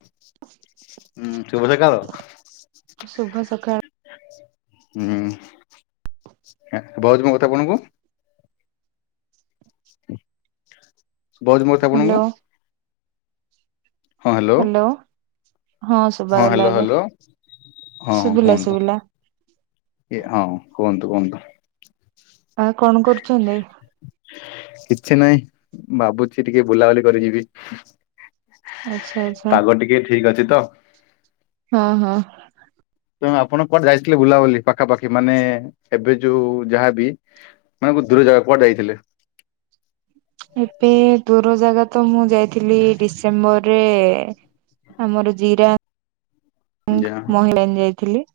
ହୁଁ, [unintelligible] ହୁଁ, ଶୁଭ ସକାଳ ଶୁଭାଯାଉଛି ମୋ କଥା ଆପଣଙ୍କୁ? ଶୁଭାଯାଉଛି ମୋ କଥା ହ୍ୟାଲୋ ଆପଣଙ୍କୁ? ହଁ ହାଲୋ, ହ୍ୟାଲୋ ହଁ ଶୁଭାଗଲା ହାଲୋ ଏବେ ହାଲୋ ହଁ ହଁ ଶୁଭିଲା କୁହନ୍ତୁ। ଶୁଭିଲା ଏ ହଁ କୁହନ୍ତୁ କୁହନ୍ତୁ। ଆ କଣ କରୁଚନ୍ତି? କିଛିନାଇଁ ଭାବୁଚି ଟିକେ ବୁଲାବୁଲି କରିଯିବି। ଆଚ୍ଛା ଆଚ୍ଛା ପାଗ ଟିକେ ଠିକ ଅଛି ତ। ହଁ ହଁ। ତ ମାମ୍ ଆପଣ କୁଆଡେ ଯାଇଥିଲେ ବୁଲାବୁଲି ପାଖାପାଖି ମାନେ ଏବେ ଯୋଉ ଯାହାବି ମାନେ କୋଉ ଦୂର ଯାଗା କୁଆଡେ ଯାଇଥିଲେ? ଏବେ ଦୂର ଜାଗା ତ ମୁଁ ଯାଇଥିଲି ଡିସେମ୍ବରରେ ଆମର ଯା ଜିରା---ମହିଳାଣ ଯାଇଥିଲି।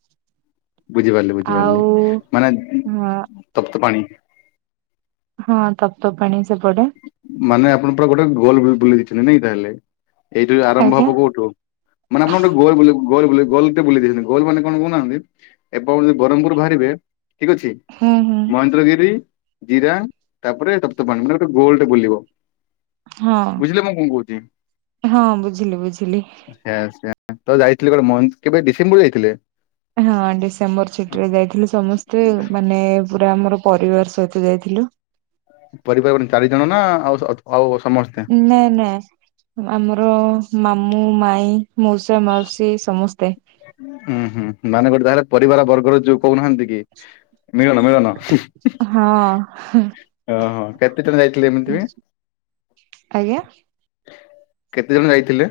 ବୁଝିପାରିଲି ବୁଝିପାରିଲି ଆଉ ମାନେ ହଁ ତପ୍ତପାଣି ହଁ ତପ୍ତପାଣି ସେପଟେ। ମାନେ ଆପଣ ପୁରା ଗୋଟେ ଗୋଲ ବୁ-ବୁଲି ଦେଇଚନ୍ତି ନାଇଁ ତାହେଲେ। ଏଇଠୁ ଆରମ୍ଭ ଆଜ୍ଞା ହବ କୋଉଠୁ? ମାନେ ଆପଣ ଗୋଟ ଗୋଲ ବୁଲେ ଗୋଲ ବୁଲେ ଗୋଲ୍ ଟେ ବୁଲେଇ ଦେଇଚନ୍ତି ଗୋଲ୍ ମାନେ କଣ କହୁନାହାନ୍ତି ଏବେ ଆପଣ୍ ଯଦି ବ୍ରହ୍ମପୁରୁ ବାହାରିବେ ଠିକ୍ ଅଛି ହୁଁ ହୁଁ ମହେନ୍ଦ୍ରଗିରି ଜିରାଙ୍ଗ ତାପରେ ତପ୍ତପାଣି ମାନେ ଗୋଟେ ଗୋଲଟେ ବୁଲିବ। ହଁ ବୁଝିଲେ ମୁଁ କଣ କହୁଛି। ହଁ ବୁଝିଲି ବୁଝିଲି। ସେୟା ସେୟା ତ ଯାଇଥିଲେ ଗୋଟେ ମହେନ୍ଦ୍ କେବେ ଡିସେମ୍ବର ରେ ଯାଇଥିଲେ? ହଁ ଡିସେମ୍ବର ଛୁଠିରେ ଯାଇଥିଲୁ ସମସ୍ତେ ମାନେ ପୁରା ଆମର ପରିବାର ସହିତ ଯାଇଥିଲୁ। ପରିବାର ମାନେ ଚାରି ଜଣ ନା ଆଉ ସ-ଅ ଆଉ ସମସ୍ ନାଇଁ ନାଇଁ। ଅ-ଆମର ମାମୁଁ ମାଇଁ ମଉସା ମାଉସୀ ସମସ୍ତେ। ହୁଁ ହୁଁ ମାନେ ଗୋଟେ ତାହେଲେ ପରିବାର ବର୍ଗର ଯୋଉ କହୁନାହାନ୍ତି କି ମିଳନ ମିଳନ। ହଁ ଓହୋ କେତେ ଜଣ ଯାଇଥିଲେ ଏମିତି ବି? ଆଜ୍ଞା? କେତେ ଜଣ ଯାଇଥିଲେ?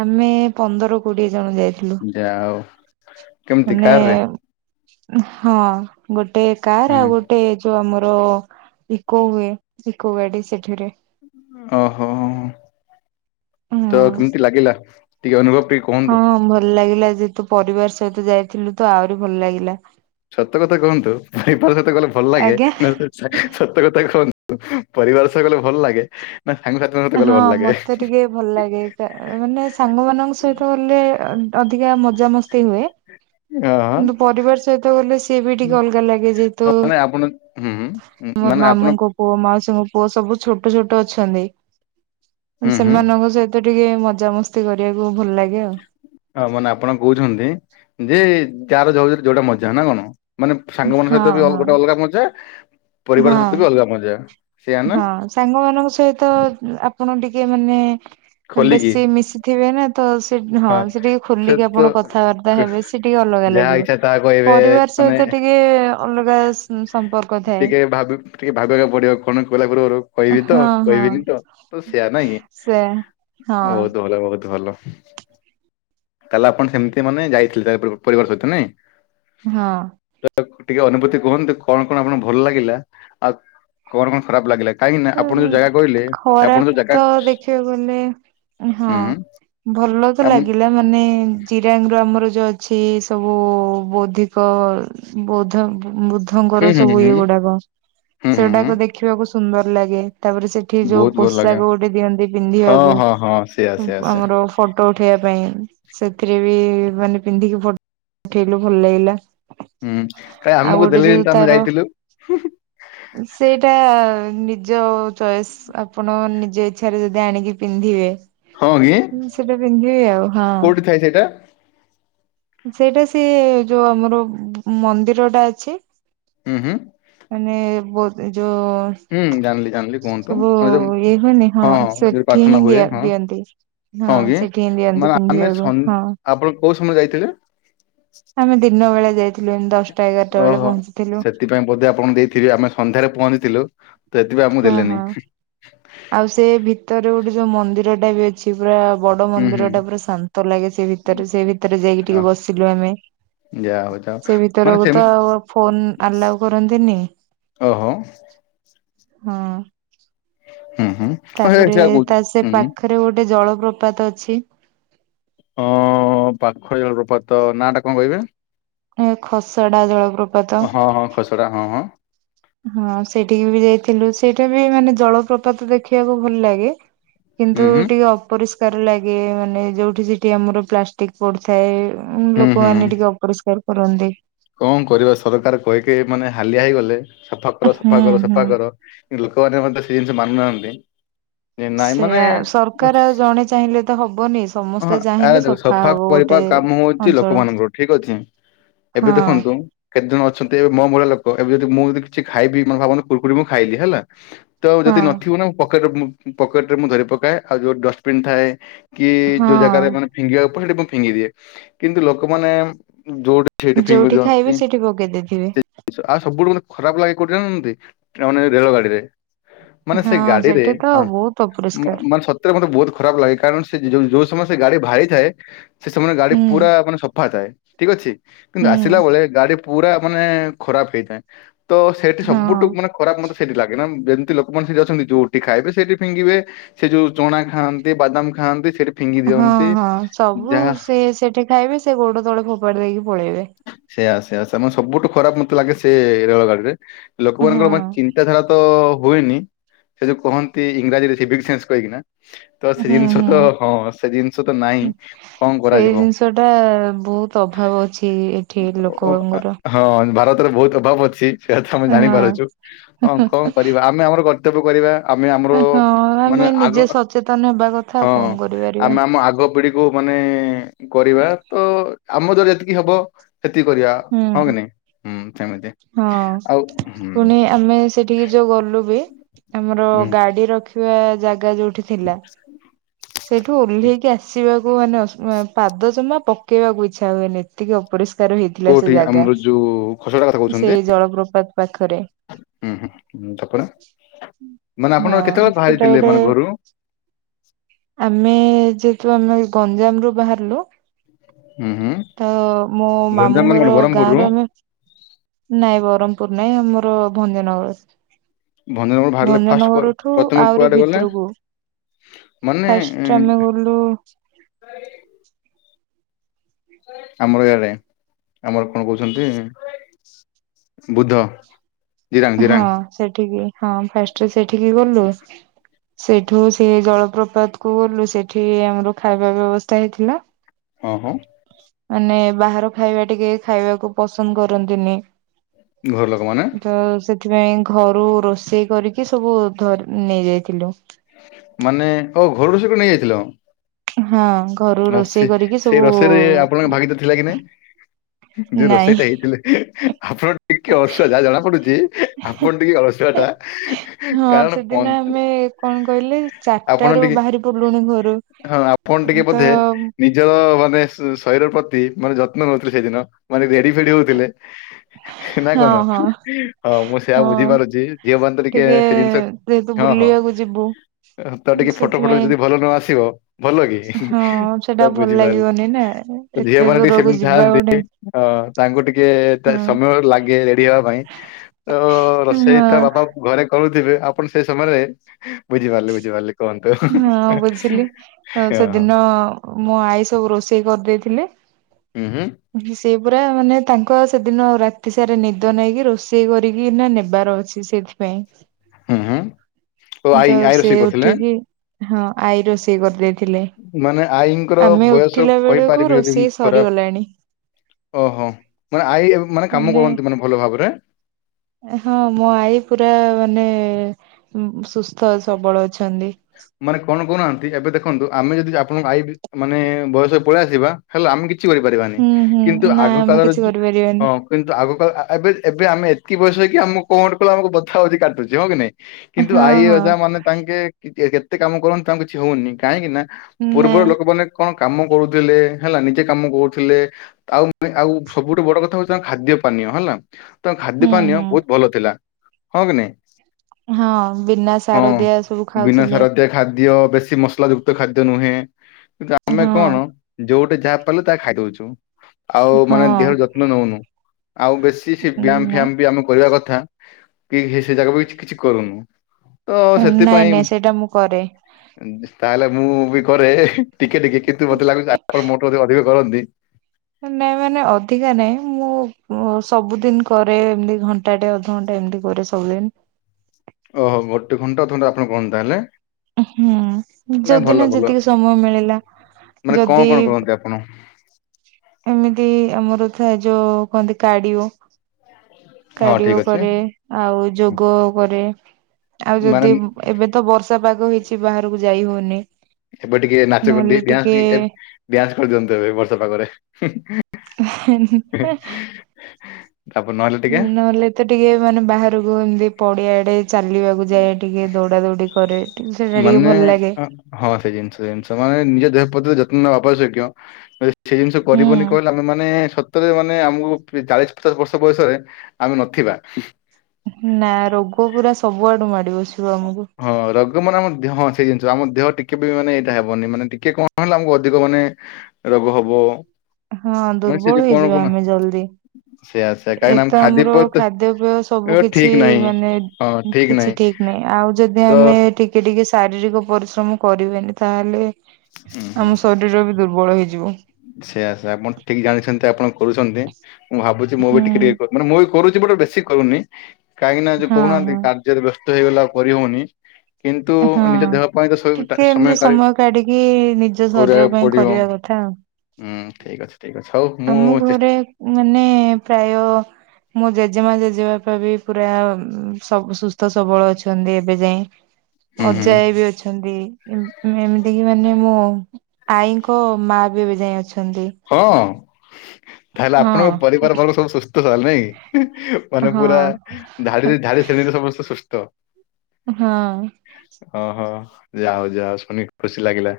ଆମେ ପନ୍ଦର କୋଡିଏ ଜଣ ଯାଇଥିଲୁ। ଯାହା ହଉ କେମିତି ମାନେ କାରରେ ହଁ ଗୋଟେ କାର ହୁଁ ଆଉ ଗୋ ଟେ ଯୋଉ ଆମର ଇକୋ ହୁଏ ଇକୋ ଗାଡି ସେଠିରେ। ଅହୋ ତ ହଁ କେମିତି ଲାଗିଲା ଟିକେ ଅନୁଭବ? ଟିକେ ହଁ କୁହନ୍ତୁ? ଭଲ୍ ଲାଗିଲା ଯେହେତୁ ପରିବାର ସହିତ ଯାଇଥିଲୁ ତୁ ଆହୁରି ଭଲ ଲାଗିଲା। ସତକଥା କୁହନ୍ତୁ ପରିବାର ସହିତ ଗଲେ ଭଲ ଲାଗେ ଆଜ୍ଞା ନା ସ-ସତ କଥା କୁହନ୍ତୁ ପରିବାର ସହ ଗଲେ ଭଲ ଲାଗେ? ନା ସାଙ୍ଗସାଥି ମାନଙ୍କ ସହିତ ହଁ ଗଲେ ଭଲଲାଗେ? ମତେ ଟିକେ ଭଲ ଲାଗେ କା ମାନେ ସାଙ୍ଗ ମାନଙ୍କ ସହିତ ଗଲେ ଅଧିକା ମଜାମସ୍ତି ହୁଏ। ହଁ ହଁ। କିନ୍ତୁ ପରିବାର ସହିତ ଗଲେ ସିଏ ବି ଟିକେ ଅଲଗା ଲାଗେ ଯେହେତୁ ମାନେ ଆପଣ ହୁଁଁ ମୋ ମାମୁଁଙ୍କ ପୁଅ ମାଉସୀଙ୍କ ପୁଅ ସବୁ ଛୋଟ ଛୋଟ ଅଛନ୍ତି। ହୁଁ ଉଁ ହୁଁ ସେମାନଙ୍କ ସହିତ ଟିକେ ମଜାମସ୍ତି କରିବାକୁ ଭଲ ଲାଗେ ଆଉ। ହଁ ମାନେ ଆପଣ କହୁଛନ୍ତି ଯେ ଯାର ଯଉତିରେ ଯୋଉଟା ମଜା ନା କଣ? ମାନେ ସାଙ୍ଗ ମାନଙ୍କ ହଁ ସହିତ ବି ହଁ। ଗୋଟେ ଅଲଗା ମଜା ପରିବାର ସହିତ ବି ହଁ ଅଲଗା ମଜା। ସେଇଆ ନା ହଁ ସାଙ୍ଗ ମାନଙ୍କ ସହିତ ଆପଣ ଟିକେ ମାନେ ଖୋଲିକି ବେଶୀ ମିଶି ଥିବେ ନା ତ ସେ ହଁ ସେ ଟିକେ ଖୋଲିକି ଆପଣ କଥାବାର୍ତ୍ତା କ- ହେବେ ସେ ଟିକେ ଅଲଗା ଯାହା ଲାଗିବ। ଇଚ୍ଛା ତାହା କହିବେ ପରିବାର ମାନେ ସହିତ ଟିକେ ଅଲଗା ସ-ସମ୍ପର୍କ ଥାଏ। ଟିକେ ଭାବି ଟିକେ ଭାବିବାକୁ ପଡିବ କଣ କହିଲା ପୂର୍ବରୁ କହିବି ତ ହଁ ହଁ କହିବିନି ତ ସେଇୟା ନାଇଁ ସେ ହଁ ବହୁତ ଭଲ ବହୁତ ଭଲ ତାହେଲେ ଆପଣ ସେମିତି ମାନେ ଯାଇଥିଲେ ପରିବାର ସହିତ ନେଇଁ ହଁ ତ ଟିକେ ଅନୁଭୂତି କୁହନ୍ତୁ କଣ କଣ ଆପଣଙ୍କୁ ଭଲ ଲାଗିଲା ଆଉ କଣ କଣ ଖରାପ ଲାଗିଲା କାହିଁକି ନା ଆପଣ ଯୋଉ ଜାଗା କହିଲେ ଆପଣ ଯୋଉ ଖରାପ ଜାଗା ତ ଦେଖିବାକୁ ଗଲେ ହଁ ହୁଁ ହୁଁ ଭଲ ତ ଆପଣ ଲାଗିଲା ମାନେ ଚିରାଙ୍ଗ ର ଆମର ଯଉ ଅଛି ସବୁ ବୌଦ୍ଧିକ ବୌଦ୍ଧ ବୁଦ୍ଧ ହୁଁ ଙ୍କର ହୁଁ ସବୁ ହୁଁ ଇଏ ହୁଁ ଗୁଡାକ ସେ ହୁଁ ହୁଁ ଗୁଡ଼ାକ ଦେଖିବାକୁ ସୁନ୍ଦର ଲାଗେ ତାପରେ ସେ ସେଠି ଯୋଉ ବହୁତ ଭଲ ପୋଷାକ ଲାଗେ। ଗୋଟେ ଦିଅନ୍ତି ହଁ ପିନ୍ଧିବାକୁ ହଁ ହଁ ସେଆ ସେଆ ସେଆ ଆମର ଫଟୋ ଉଠେଇବା ପାଇଁ ସେଥିରେ ବି ମାନେ ପିନ୍ଧିକି ଫଟୋ ଉଠେଇଲୁ ଭଲ ଲାଗିଲା ହୁଁ କାଇଁ ଆଉ ଆମକୁ ଗୋଟେ ଦେଲିନି ଯୋଉ ତ ଆମେ ତାର ଯାଇଥିଲୁ ସେଇଟା ନି ନିଜ ଚଏସ୍ ଆପଣ ନିଜ ଇଚ୍ଛାରେ ଯଦି ଆଣିକି ପିନ୍ଧିବେ ହଁ କି ହଁ ସେଟା ପିନ୍ଧିବି ଆଉ ହଁ କୋଉଠି ଥାଏ ସେଇଟା? ସେଇଟା ସେ ଯୋଉ ଆମର ମନ୍ଦିରଟା ଅଛି ହୁଁ ହୁଁ ମାନେ ବତ ଯୋଉ ହୁଁ ଜାଣିଲି ଜାଣିଲି କୁହନ୍ତୁ ସବୁ ମାନେ ଇଏ ହୁଏନି ହଁ ଯୋଉ ସେଠି ହିଁ ପ୍ରାର୍ଥନା ହୁଏ ଦିଆ ହଁ ଦିଅନ୍ତି ହଁ କି ସେଠି ହିଁ ଦିଅନ୍ତି ମାନେ ଆମେ ପିନ୍ଧିବାକୁ ସ ହଁ ଆପଣ କୋଉ ସମୟରେ ଯାଇଥିଲେ ଆମେ ଦିନ ବେଳେ ଯାଇଥିଲୁ ଏମି ଦଶ ଓହୋ ସେଥିପାଇଁ ବୋଧେ ଆପଣଙ୍କୁ ଦେଇଥିବେ ଆମେ ସନ୍ଧ୍ୟାରେ ପହଞ୍ଚିଥିଲୁ ତ ଏଥିପାଇଁ ଆମକୁ ହଁ ହଁ ଦେଲେନି ଆଉ ସେ ଭିତରେ ଗୋଟେ ଯୋଉ ମନ୍ଦିର ଟା ବି ଅଛି ଅଛି ପୁରା ବଡ ହୁଁ ହୁଁ ମନ୍ଦିର ଟା ପୁରା ଶାନ୍ତ ଲାଗେ ସେ ଭିତରେ ସେ ଭିତରେ ଯାଇକି ହଁ ଟିକେ ବସିଲୁ ଆମେ ଯା ହଉ ଯା ହଉ ସେ ମାନେ ଭିତରକୁ ସେମ ତ ଆଉ ଫୋନ ଆଲାଉ କରନ୍ତିନି ଓହୋ ହଁ ହୁଁ ହୁଁ ହଁ ହେ ତାପରେ ସେଇଆ କହୁଛି ତା ସେ ହୁଁ ହୁଁ ପାଖରେ ଗୋଟେ ଜଳପ୍ରପାତ ଅଛି ହଁ ପାଖରେ ଜଳ ପ୍ରପାତ ନା ଟା କଣ କହିବେ ଏ ଖସଡା ଜଳପ୍ରପାତ ସେଟା ହଁ ହଁ ହଁ ସେଇଠିକି ବି ଯାଇଥିଲୁ ସେଇଟା ବି ମାନେ ଜଳପ୍ରପାତ ଦେଖିବାକୁ ଭଲ ଲାଗେ କିନ୍ତୁ ହୁଁ ହୁଁ ଟିକେ ଅପରିଷ୍କାର ଲାଗେ ମାନେ ଯୋଉଠି ସେଠି ଆମର ପ୍ଲାଷ ଟିକ ପଡିଥାଏ ଉ ହୁଁ ଲୋକମାନେ ହୁଁ ଟିକେ ଅପରିଷ୍କାର କରନ୍ତି କଣ କରିବା ସରକାର କହି କହି ମାନେ ହାଲିଆ ହେଇଗଲେ ସଫା କର ହୁଁ ସଫା କର ହୁଁ। ସଫା କର ଲୋକମାନେ ମଧ୍ଯ ସେ ଜିନିଷ ମାନୁନାହାନ୍ତି ଯେ ନାଇଁ ମାନେ ସେୟା ସରକାର ଆଉ ଜଣେ ଚାହିଁଲେ ତ ହବନି ହଁ ସମସ୍ତେ ଆରେ ଚାହିଁଲେ ଦେଖ ସଫା ହବ କରିବା ଗୋଟେ କାମ ହଉଛି ଅଞ୍ଚଳ ଲୋକମାନଙ୍କର ଠିକ ଅଛି ଏବେ ହଁ ଦେଖନ୍ତୁ। କେତେ ଜଣ ଅଛନ୍ତି ଏବେ ମୋ ମୂଳା ଲୋକ ଏବେ ଯଦି ମୁଁ ଯଦି କିଛି ଖାଇବି ମେ ଭାବନି କୁୁରରି ମୁଁ ଖାଇଲି ହେଲା। ତ ହଁ ଯଦି ନଥିବ ନା ମୁ ପକେ ପକେଟ ରେ ମୁଁ ଧରି ପକାଏ ଆଉ ଯୋଉ ଡଷ୍ଟବିନ ଥାଏ। କି ଯୋଉ ହଁ ଜାଗାରେ ମାନେ ଫିଙ୍ଗିବାକୁ ପଡେ ମୁ ସେଠି ଫିଙ୍ଗି ଦିଏ କିନ୍ତୁ ଲୋକମାନେ ଯୋଉଠି ସେଇଠି ଫିଙ୍ଗି ଯୋଉଠି ଖାଇବେ ଦିଅନ୍ତି ସେଇଠି ପକେଇ ଦେଇଥିବେ। ଆଉ ସବୁଠୁ ମାନେ ଖରାପ ଲାଗେ କୋଉଠି ଜାଣନ୍ତି ମାନେ ରେଳ ଗାଡି ରେ। ମାନେ ସେ ହଁ ଗାଡିରେ ସେଠି ତ ହଁ ବହୁତ ଅପରିଷ୍କାର ମାନେ ସତ ସତରେ ମୋତେ ବହୁତ ଖରାପ ଲାଗେ କାରଣ ସେ ଯ ଯୋଉ ଯୋଉ ସମୟରେ ସେ ଗାଡି ବାହାରି ଥାଏ। ସେ ସମୟରେ ଗାଡି ହୁଁ ପୁରା ମାନେ ସଫା ଥାଏ ଠିକ ଅଛି କିନ୍ତୁ ହୁଁ ଆସିଲା ବେଳେ ଗାଡି। ପୁରା ମାନେ ଖରାପ ହେଇଥାଏ ତ ସେଠି ହଁ। ସବୁଠୁ ମାନେ। ଖରାପ ମତେ ସେଇଠି ଲାଗେ ନା ଯେମିତି ଲୋକମାନେ ସେଠି ଅଛନ୍ତି ଯୋଉଠି ଖାଇବେ ସେଇଠି ଫିଙ୍ଗିବେ। ସେ ଯୋଉ ଚଣା ଖାଆନ୍ତି ବାଦାମ ଖାଆନ୍ତି ସେଠି। ଫିଙ୍ଗି ହଁ ଦିଅନ୍ତି ହଁ ସବୁ ଯାହା ସେ ସେଠି ଖାଇବେ ସେ ଗୋଡ ତଳେ ଫୋପାଡି ଦେଇକି ପଳେଇବେ। ସେଇଆ ସେଇଆ ସେ ମ ସବୁଠୁ ଖରାପ ମତେ ଲାଗେ ସେ ରେଳଗାଡିରେ ହଁ ଲୋକମାନଙ୍କର ମାନେ ଚି ତା ଧାରା ତ ହୁଏନି ସେ ଯୋଉ କହନ୍ତି ଇଂରାଜୀରେ ସିଭିକ୍ସ ସେନ୍ସ କହିକି ନା। ତ ସେ ହୁଁ ଜିନିଷ ହୁଁ ତ ହଁ ସେ ଜିନିଷ ତ ନାହିଁ କଣ କରାଯିବ। ସେଟା ବହୁତ ଅଭାବ ଅଛି ଏଠି ଓ, ଆ- ଲୋକଙ୍କର। ହଁ ଭାରତରେ ବହୁତ ଅଭାବ ଅଛି ସେୟା ତ ଆମେ ହଁ ଜାଣିପାରୁଛୁ ହଁ କଣ କରିବା। ଆମେ ଆମର କର୍ତ୍ତବ୍ୟ କରିବା। ଆମେ ଆମର ହଁ ମାନେ ଆମେ ଆଗ ନିଜେ ସଚେତନ ହେବା କଥା ଆଉ ହଁ କଣ କରିପାରିବା। ଆମେ ଆମ ଆଗ ପିଢି। ଓ ମାନେ କରିବା ତ ଆମ ଦ୍ୱାରା ଯେତିକି ହବ। କ୍ଷତି କରିବା ହୁଁ ହଁ କି ନାହିଁ? ହଁ ହୁଁ ହୁଁ। ପୁଣି ଆମେ ସେଠିକି ଯୋଉ ଗଲୁ ବି। ଆମର ହୁଁ। ଗାଡି ରଖିବା ଜାଗା ଯୋଉଠି ଥିଲା। ସେଇଠୁ ଓଲ୍ହେଇକି ଆସିବାକୁ ମାନେ ଅସ ମା ପାଦ ଜମା ପକେଇବାକୁ ଇଚ୍ଛା ହୁଏନି ଏତିକି ଅପରିଷ କାର ହେଇଥିଲା ସେ କୋଉଠି ଜାଗା ଆମର ଯୋଉ ଖସଡା କଥା କହୁଛନ୍ତି ସେଇ ଜଳପ୍ରପାତ ପାଖରେ। ହୁଁ ହୁଁ ହୁଁ, ତାପରେ ମାନେ ଆପଣ ହଁ କେତେବେଳେ ସେଟା ବାହାରିଥିଲେ ଗୋଟେ। ମାନେ ଘରୁ ଆମେ ଯେହେତୁ ଆମେ ଗଞ୍ଜାମରୁୁ ବାହାରିଲୁ। ହୁଁ ହୁଁ ତ ମୋ ଗଞ୍ଜାମ ମାମୁଁ ମାନେ କଣ ଘର ବ୍ରହ୍ମପୁରରୁ? ଗାଁରୁ ଆମେ। ନାଇଁ ବ୍ରହ୍ମପୁର ନାଇଁ ଆମର ଭଞ୍ଜନଗର। ଭଞ୍ଜନଗର ବାହାରିଲେ ଫାଷ୍ଟ କୁଆ ଭଞ୍ଜନଗରଠୁ ପ୍ରଥମେ ଆହୁରି କୁଆଡେ ଗଲେ ଭିତରକୁ। ମାନେ ଫାର୍ଷ୍ଟ ଆମେ ଗଲୁ। [unintelligible] ଆମର ଇଆଡ଼େ ଆମର କଣ କହୁଛନ୍ତି ବୁଦ୍ଧ। ଜିରାଙ୍ଗ ହଁ ଜିରାଙ୍ଗ ସେଠିକି ହଁ ଫାର୍ଷ୍ଟ ସେଠିକି ଗଲୁ। ସେଇଠୁ ସେ ଜଳପ୍ରପାତକୁ ଗଲୁ ସେଠି ଆମର ଖାଇବା ବ୍ୟବସ୍ଥା ହେଇଥିଲା। ହଁ ହଁ। ମାନେ ବାହାର ଖାଇବା ଟିକେ ଖାଇବାକୁ ପସନ୍ଦ କରନ୍ତିନି। ଘର ଲୋକମାନେ ତ ସେଥିପାଇଁ ଘରୁ ରୋଷେଇ କରିକି ସବୁ ଧର ଉଁ ନେଇ ଯାଇଥିଲୁ। ମାନେ ଓ ଘରୁ ରୋଷେଇ କରି ନେଇ ଯାଇଥିଲ? ହଁ। ଘରୁ ଆଉ ରୋଷେଇ ସେ କରିକି ସେଇ ସବୁ ରୋଷେଇରେ ଆପଣଙ୍କ ଭାଗିଦା ଥିଲା କି ନାଇ? ଯୋଉ ନାଇଁ। ରୋଷେଇଟା ହେଇଥିଲା ଆପଣ। ଟିକେ [unintelligible] ଯାହା ଜଣା ପଡୁଛି ଆପଣ ଟିକେ ହସିବା ଟା ହଁ କାରଣ କ ସେଦିନ ଆମେ କଣ କହିଲେ ଚାରିଟାରୁ ବାହାରି ପଡିଲୁଣି ଘରୁ। ହଁ ଆପଣ ଟିକେ ତ ବୋଧେ। ନିଜର ମାନେ ଶ-ଶରୀର ପ୍ରତି ମାନେ ଯତ୍ନ ନଉଥିଲେ ସେଦିନ ମାନେ ରେଡି ଫେଡି ହଉଥିଲେ। ନା ହଁ କଣ? ହଁ। ହଁ ମୁଁ ସେୟା ହଁ ବୁଝିପାରୁଛି ଝିଅ ମାନେ ତ ଟିକେ ସେ ଜିନିଷ ଯେହେତୁ ହଁ ହଁ। ବୁଲିବାକୁ ଯିବୁ। ଅ ତ ଟିକେ ଫଟୋ ଫଟୋ ସେଥିପାଇଁ ଯଦି ଭଲ ନ ଆସିବ ଭଲ କି। ହଁ ତ ସେଟା ଭଲ ବୁଝିପାରିଲି ଲାଗିବନି ନା ଝିଅ ଏତେ ମାନେ ଟିକେ ଦୂରକୁ ସେମିତି ଯିବା ଥାଆନ୍ତି ଗୋଟେ। ହଁ। ତାଙ୍କୁ ଟିକେ ତ ହଁ ସମୟ ଲାଗେ ରେଡି ହେବା ପାଇଁ ତ ରୋଷେଇ ହଁ ତ ବାପା ଘରେ କରୁଥିବେ ଆପଣ ସେ ସମୟରେ ବୁଝିପାରିଲେ ବୁଝିପାରିଲେ। ହଁ ବୁଝିଲି ତ ହଁ ହଁ ସେଦିନ ମୋ ଆଈ ସବୁ ରୋଷେଇ କରିଦେଇଥିଲେ ଉଁ ହୁଁ। ସେଏ ପୁରା ମାନେ ତାଙ୍କ ସେଦିନ ରାତି ସାରା ନିଦ ନେଇକି ରୋଷେଇ କରିକି ନା ନେବାର ଅଛି। ହୁଁ ହୁଁ ଓ ସେଇଥିପାଇଁ ଆଈ ତ ଆଈ ସେ ରୋଷେଇ କରୁଥିଲେ ଉଠିକି ହଁ ଆଈ ରୋଷେଇ କରିଦେ ମାନେ ଆଈଙ୍କର ବୟସ ଉଠିଲା ବେଳକୁ କହିପାରିବି ଯଦି ମୁଁ ରୋଷେଇ ଖରାପ। ସରିଗଲାଣି ଓହୋ ମାନେ ଆଈ ମାନେ କାମ କରନ୍ତି ମାନେ ଭଲ ଭାବରେ। ହଁ ମୋ ଆଈ ପୁରା ମାନେ ସୁସ୍ଥ ସବଳ ଅଛନ୍ତି। ମାନେ କଣ କହୁନାହାନ୍ତି ଏବେ ଦେଖନ୍ତୁ ଆମେ ଯଦି ଆପଣଙ୍କ ଆଇ ମାନେ ବୟସ ପଳେଇ ଆସିବା ହେଲା ଆମେ କି କିଛି କରିପାରିବାନି ହୁଁ ହୁଁ କିନ୍ତୁ ନା ଆଗ ଆମେ କାଳର କିଛି ଯ ଅ କରିପାରିବାନି କିନ୍ତୁ ଆଗ କାଳର ଆ ଆ ଏବେ ଏବେ ଆମେ ଏତିକି ବୟସ ହେଇକି ଆମ କଣ ଟେ ଆମ ବଥା ବଧି କାଟୁଛି ହଁ କି ନାଇଁ। କିନ୍ତୁ ହଁ ଆଇ ହଁ ଅଜା ମାନେ ତାଙ୍କେ କେତେ କାମ କରନ୍ତୁ ତାଙ୍କୁ କିଛି ହଉନି କାହିଁକି ନା ନା ପୂର୍ବରୁ ଲୋକମାନେ କଣ କାମ କରୁଥିଲେ ହେଲା ନିଜେ କାମ କରୁଥିଲେ ଆଉ ଆଉ ସବୁଠୁ ବଡ କଥା ହଉଚି ତାଙ୍କ ଖାଦ୍ୟ ପାନୀୟ ହେଲା। ତ ଖାଦ୍ୟ ହୁଁ ପାନୀୟ ହୁଁ ବୋହୁତ ଭଲ ଥିଲା ହଁ କି ନାଇଁ। ହଁ ବିନା ସାରଦିଆ ସବୁ ଖାଉଥିଲେ। [unintelligible] ଖାଦ୍ୟ ଖାଦ୍ୟ ବେଶୀ ମସଲା ଯୁକ୍ତ ଖାଦ୍ୟ ନୁହେଁ କିନ୍ତୁ ଆମେ ହଁ କଣ ଯୋଉଟେ ଯାହା ପାରିଲେ ତାହା ଖାଇଦଉଚୁ। ଆଉ ମାନେ ଦେହର ହଁ ଯତ୍ନ ନଉନୁ ଆଉ ବେଶୀ ସେ ବ୍ୟାୟାମ ନା ଫ୍ୟାାମ ବି ଆମେ କରିବା କଥା କି ହି ସେ ଜାଗା ବି କିଛି କିଛି କରୁନି ତ ସେଥିପାଇଁ ଇଟା ମୁଁ କରେ। ତାହେଲେ ମୁଁ ବି କରେ ଟିକେ ଟିକେ କିନ୍ତୁ ମତେ ଲାଗୁଛି ଆପଣ ମୋଟ ଅଧିକ କରନ୍ତି। ନାଇଁ ମାନେ ଅଧିକା ନାଇଁ ମୁଁ ସବୁଦିନ କରେ ଏମତି ଘଅ ଣ୍ଟା ଟେ ଅଧଘଣ୍ଟେ ଏମିତି କରେ ସବୁଦିନ୍। ଓହୋ ଗୋଟେ ଘଣ୍ଟା ଥଣ୍ଡା ଆପଣ କୁହନ୍ତା ହେଲେ ହୁଁ ଯୋଉଦିନ ଯେତିକି ସମୟ ମିଳିଲା। ମାନେ ଯଦି କଣ କଣ କରନ୍ତି ଆପଣ। ଏମିତି ଆମର ଥାଏ ଯୋଉ କୁହନ୍ତି କାଡିଓ ହଁ କାଡିଓ ଠିକ ଅଛି କରେ ଆଉ ଯୋଗ କରେ ଆଉ ମାନେ ଯଦି ଏବେ ତ ବର୍ଷା ପାଗ ହେଇଛି ବାହାରକୁ ଯାଇ ହଉନି ଏବେ ଟିକେ ନାଚ ନହେଲେ କରିଦେଇ ଟିକେ ଡାନ୍ସ ଏ ଡ୍ୟାନ୍ସ କରିଦିଅନ୍ତୁ ଏବେ ବର୍ଷା ପାଗରେ। [unintelligible] ତାପ ନହେଲେ ଟିକେ ହୁ ନହେଲେ ତ ଟିକେ ମାନେ ବାହାରକୁ ଏମିତି ପଡିଆଡେ ଚାଲି ଲିବାକୁ ଯାଏ ଟିକେ ଦୌଡା ଦୌଡି କରେକ ସେଇଟା ଟିକେ ମାନେ ଭଲ ଲାଗେ। ଅ ହଁ ସେ ଜିନିଷ ସେ ଜିନିଷ ମାନେ ନିଜ ଦେହ ପତିରେ ଯତ୍ନ ନେବା ଆବଶ୍ୟକିୟ ଯ ସେଇ ଜିନିଷ ହୁଁ କରିବନି କହିଲେ ଆମେ ମାନେ ସତ ତ ରେ ମାନେ ଆମକୁ ଚାଳିଶି ପଚାଶ ବର୍ଷ ବୟସରେ ଆମେ ନଥିବା। ନା ରୋଗ ପୁରା ସବୁଆଡୁ ମାଡି ବସିବ ଆମକୁ। ହଁ ରକ୍ ମାନେ ଆମ ହଁ ସେଇ ଜିନିଷ ଆମ ଦେହ ଟିକେ ବି ମାନେ ଏଇଟା ହେବନି ମାନେ ଟିକେ କଣ ହେଲେ ଆମକୁ ଅଧିକ ମାନେ ରୋଗ ହବ। ହଁ ମାନେ ସେ ଯୋଉ ଦୁର୍ବଳ କଣ ହେଇଯିବା କହୁନା ଆମେ ଜଲଦି। ସେୟା ସେୟା ଏ କାହିଁକି ନା ଆମ ତ ଆମର ଖାଦ୍ୟପେୟ ଖାଦ୍ୟପେୟ ସବୁ ଠିକ କିଛି ନାହିଁ। ମାନେ। ହଁ ଠିକ କିଛି ନାହିଁ ଠିକି ନାଇଁ ଆଉ ଯଦି ତ ଆମେ ଟିକ୍ ଟିକେ ଟିକେ ଶାରୀରିକ ପରିଶ୍ରମ କରିବେନି ତାହେଲେ ଆମ ଶରୀ ର ବି ଦୁର୍ବଳ ହେଇଯିବ। ସେଇଆ ସେଇଆ ଆପଣ ଠିକି ଜାଣିଛନ୍ତି ଆପଣ କରୁଛନ୍ତି ମୁଁ ଭାବୁଛି ମୁଁ ବି ହୁଁ ଟିକେ ଟିକେ କ ମାନେ ମୁଁ ବି କରୁଛି ବଟ ବେଶୀ କରୁନି କାହିଁକିନା ଯୋଉ ହଁ କହୁନାହାନ୍ତି ହଁ କାର୍ଯ୍ୟରେ ବ୍ୟସ୍ତ ହେଇଗଲା ଆଉ କରିହଉନି। କିନ୍ତୁ ହଁ ନିଜ ଦେହ ପାଇଁ ତ ସ- ଟିକେ ଏମିତି କାଢି ସମୟ କାଢିକି ନିଜ ଶରୀର କରିବାକୁ ପାଇଁ ପଡିବ। କରିବା କରିବା କ ଥା ଆଉ। ହୁଁ ଠିକିଅଛି ଠିକିଅଛି ହଉ ମୁଁ ଆମ ଚେସ ଘରେ ମାନେ ପ୍ରାୟ। ମୋ ଜେଜେମା ଜେଜେବାପା ବି ପୁରା ଉଁ ସବ୍ ସୁସ୍ଥ ସବଳ ଅଛନ୍ତି ଏବେ ଯାଏଁ। ହୁଁ ହୁଁ ଅଜା ଆଇ ବି ଅଛନ୍ତି। ମୁଁ ଏମିତିକିି ମାନେ ମୋ ଆଈଙ୍କ ମା ବି ଏବେ ଯାଏଁ ଅଛନ୍ତି। ହଁ। ତାହେଲେ ହଁ ଆପଣଙ୍କ ପରିବାର ବାଲା ସବୁ ସୁସ୍ଥସବଳ ନାହିଁକି ହଁ ମାନେ ପୁରା। ହଁ ଧାଡ଼ି ରେ ଧାଡି ଶେଣୀରେ ସମସ୍ତେ ସୁସ୍ଥ। ହଁ। ଓ ହ ହ ଯା ହଉ ଯା ହଉ ଶୁଣିକି ଖୁସି ଲାଗିଲା।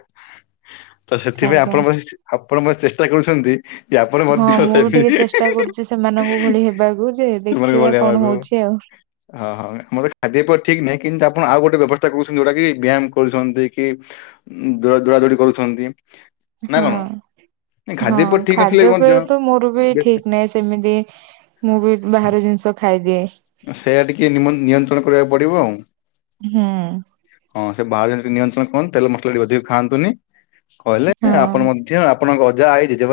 ତ ସେଥିପାଇଁ ଆଜ୍ଞା। ଆପଣ ବସି ଆପଣ ବୋଧେ ଚେଷ୍ଟା କରୁଛନ୍ତି ଯେ ଆପ ହଁ ମୁଁ ବି ଟିକେ ଚେଷ୍ଟା କରୁଚି ସେମାନଙ୍କ ଭଳି ହେବାକୁ ଯେ ସେମାନଙ୍କ ଦେଖିବା ଭଳି କଣ ହବାକୁ। ହଉଚି ଆଉ। ହଁ ହଁ ଆମର ଖାଦ୍ୟପେୟ ଠିକ୍ ନାହିଁ କିନ୍ତୁ ଆପଣ ଆଉ ଗୋଟେ ବ୍ୟବସ୍ଥା କହୁଛନ୍ତି ଯୋଉଟା କି ବ୍ୟାୟାମ କରୁଛନ୍ତି କି। ଉଁ ଦୋଉ ଦୋଉଡା ଦୋଉଡି କରୁଛନ୍ତି। ନା ହଁ। କଣ ନାଇଁ, ହଁ ଖାଦ୍ୟପେୟ ଠିକ ନଥିଲେ ବି ମଧ୍ୟ ଖାଦ୍ୟପେୟତ ମୋର ବି ବେ- ଠିକି ନାହିଁ ସେମିତି। ମୁଁ ବି ବାହାର ଜିନିଷ ଖାଇଦିଏ। ସେଇୟା ଟିକେ ନିମ ନିୟନ୍ତ୍ରଣ କରିବାକୁ ପଡ଼ିବ ଆଉ। ହୁଁ ହଁ ସେ ବାହାର ଜନିଷ ଟିକେ ନିୟନ୍ତ୍ରଣ କରନ୍ତୁ ତେଲ ମସଲା ଟିକ ଅଧିକ ଖାଆନ୍ତୁନି କହେଲେ ହଁ। ଆପଣ ମ ଧ୍ୟ ଆପଣଙ୍କ ଅଜା ଆଇ ଜେଜେବା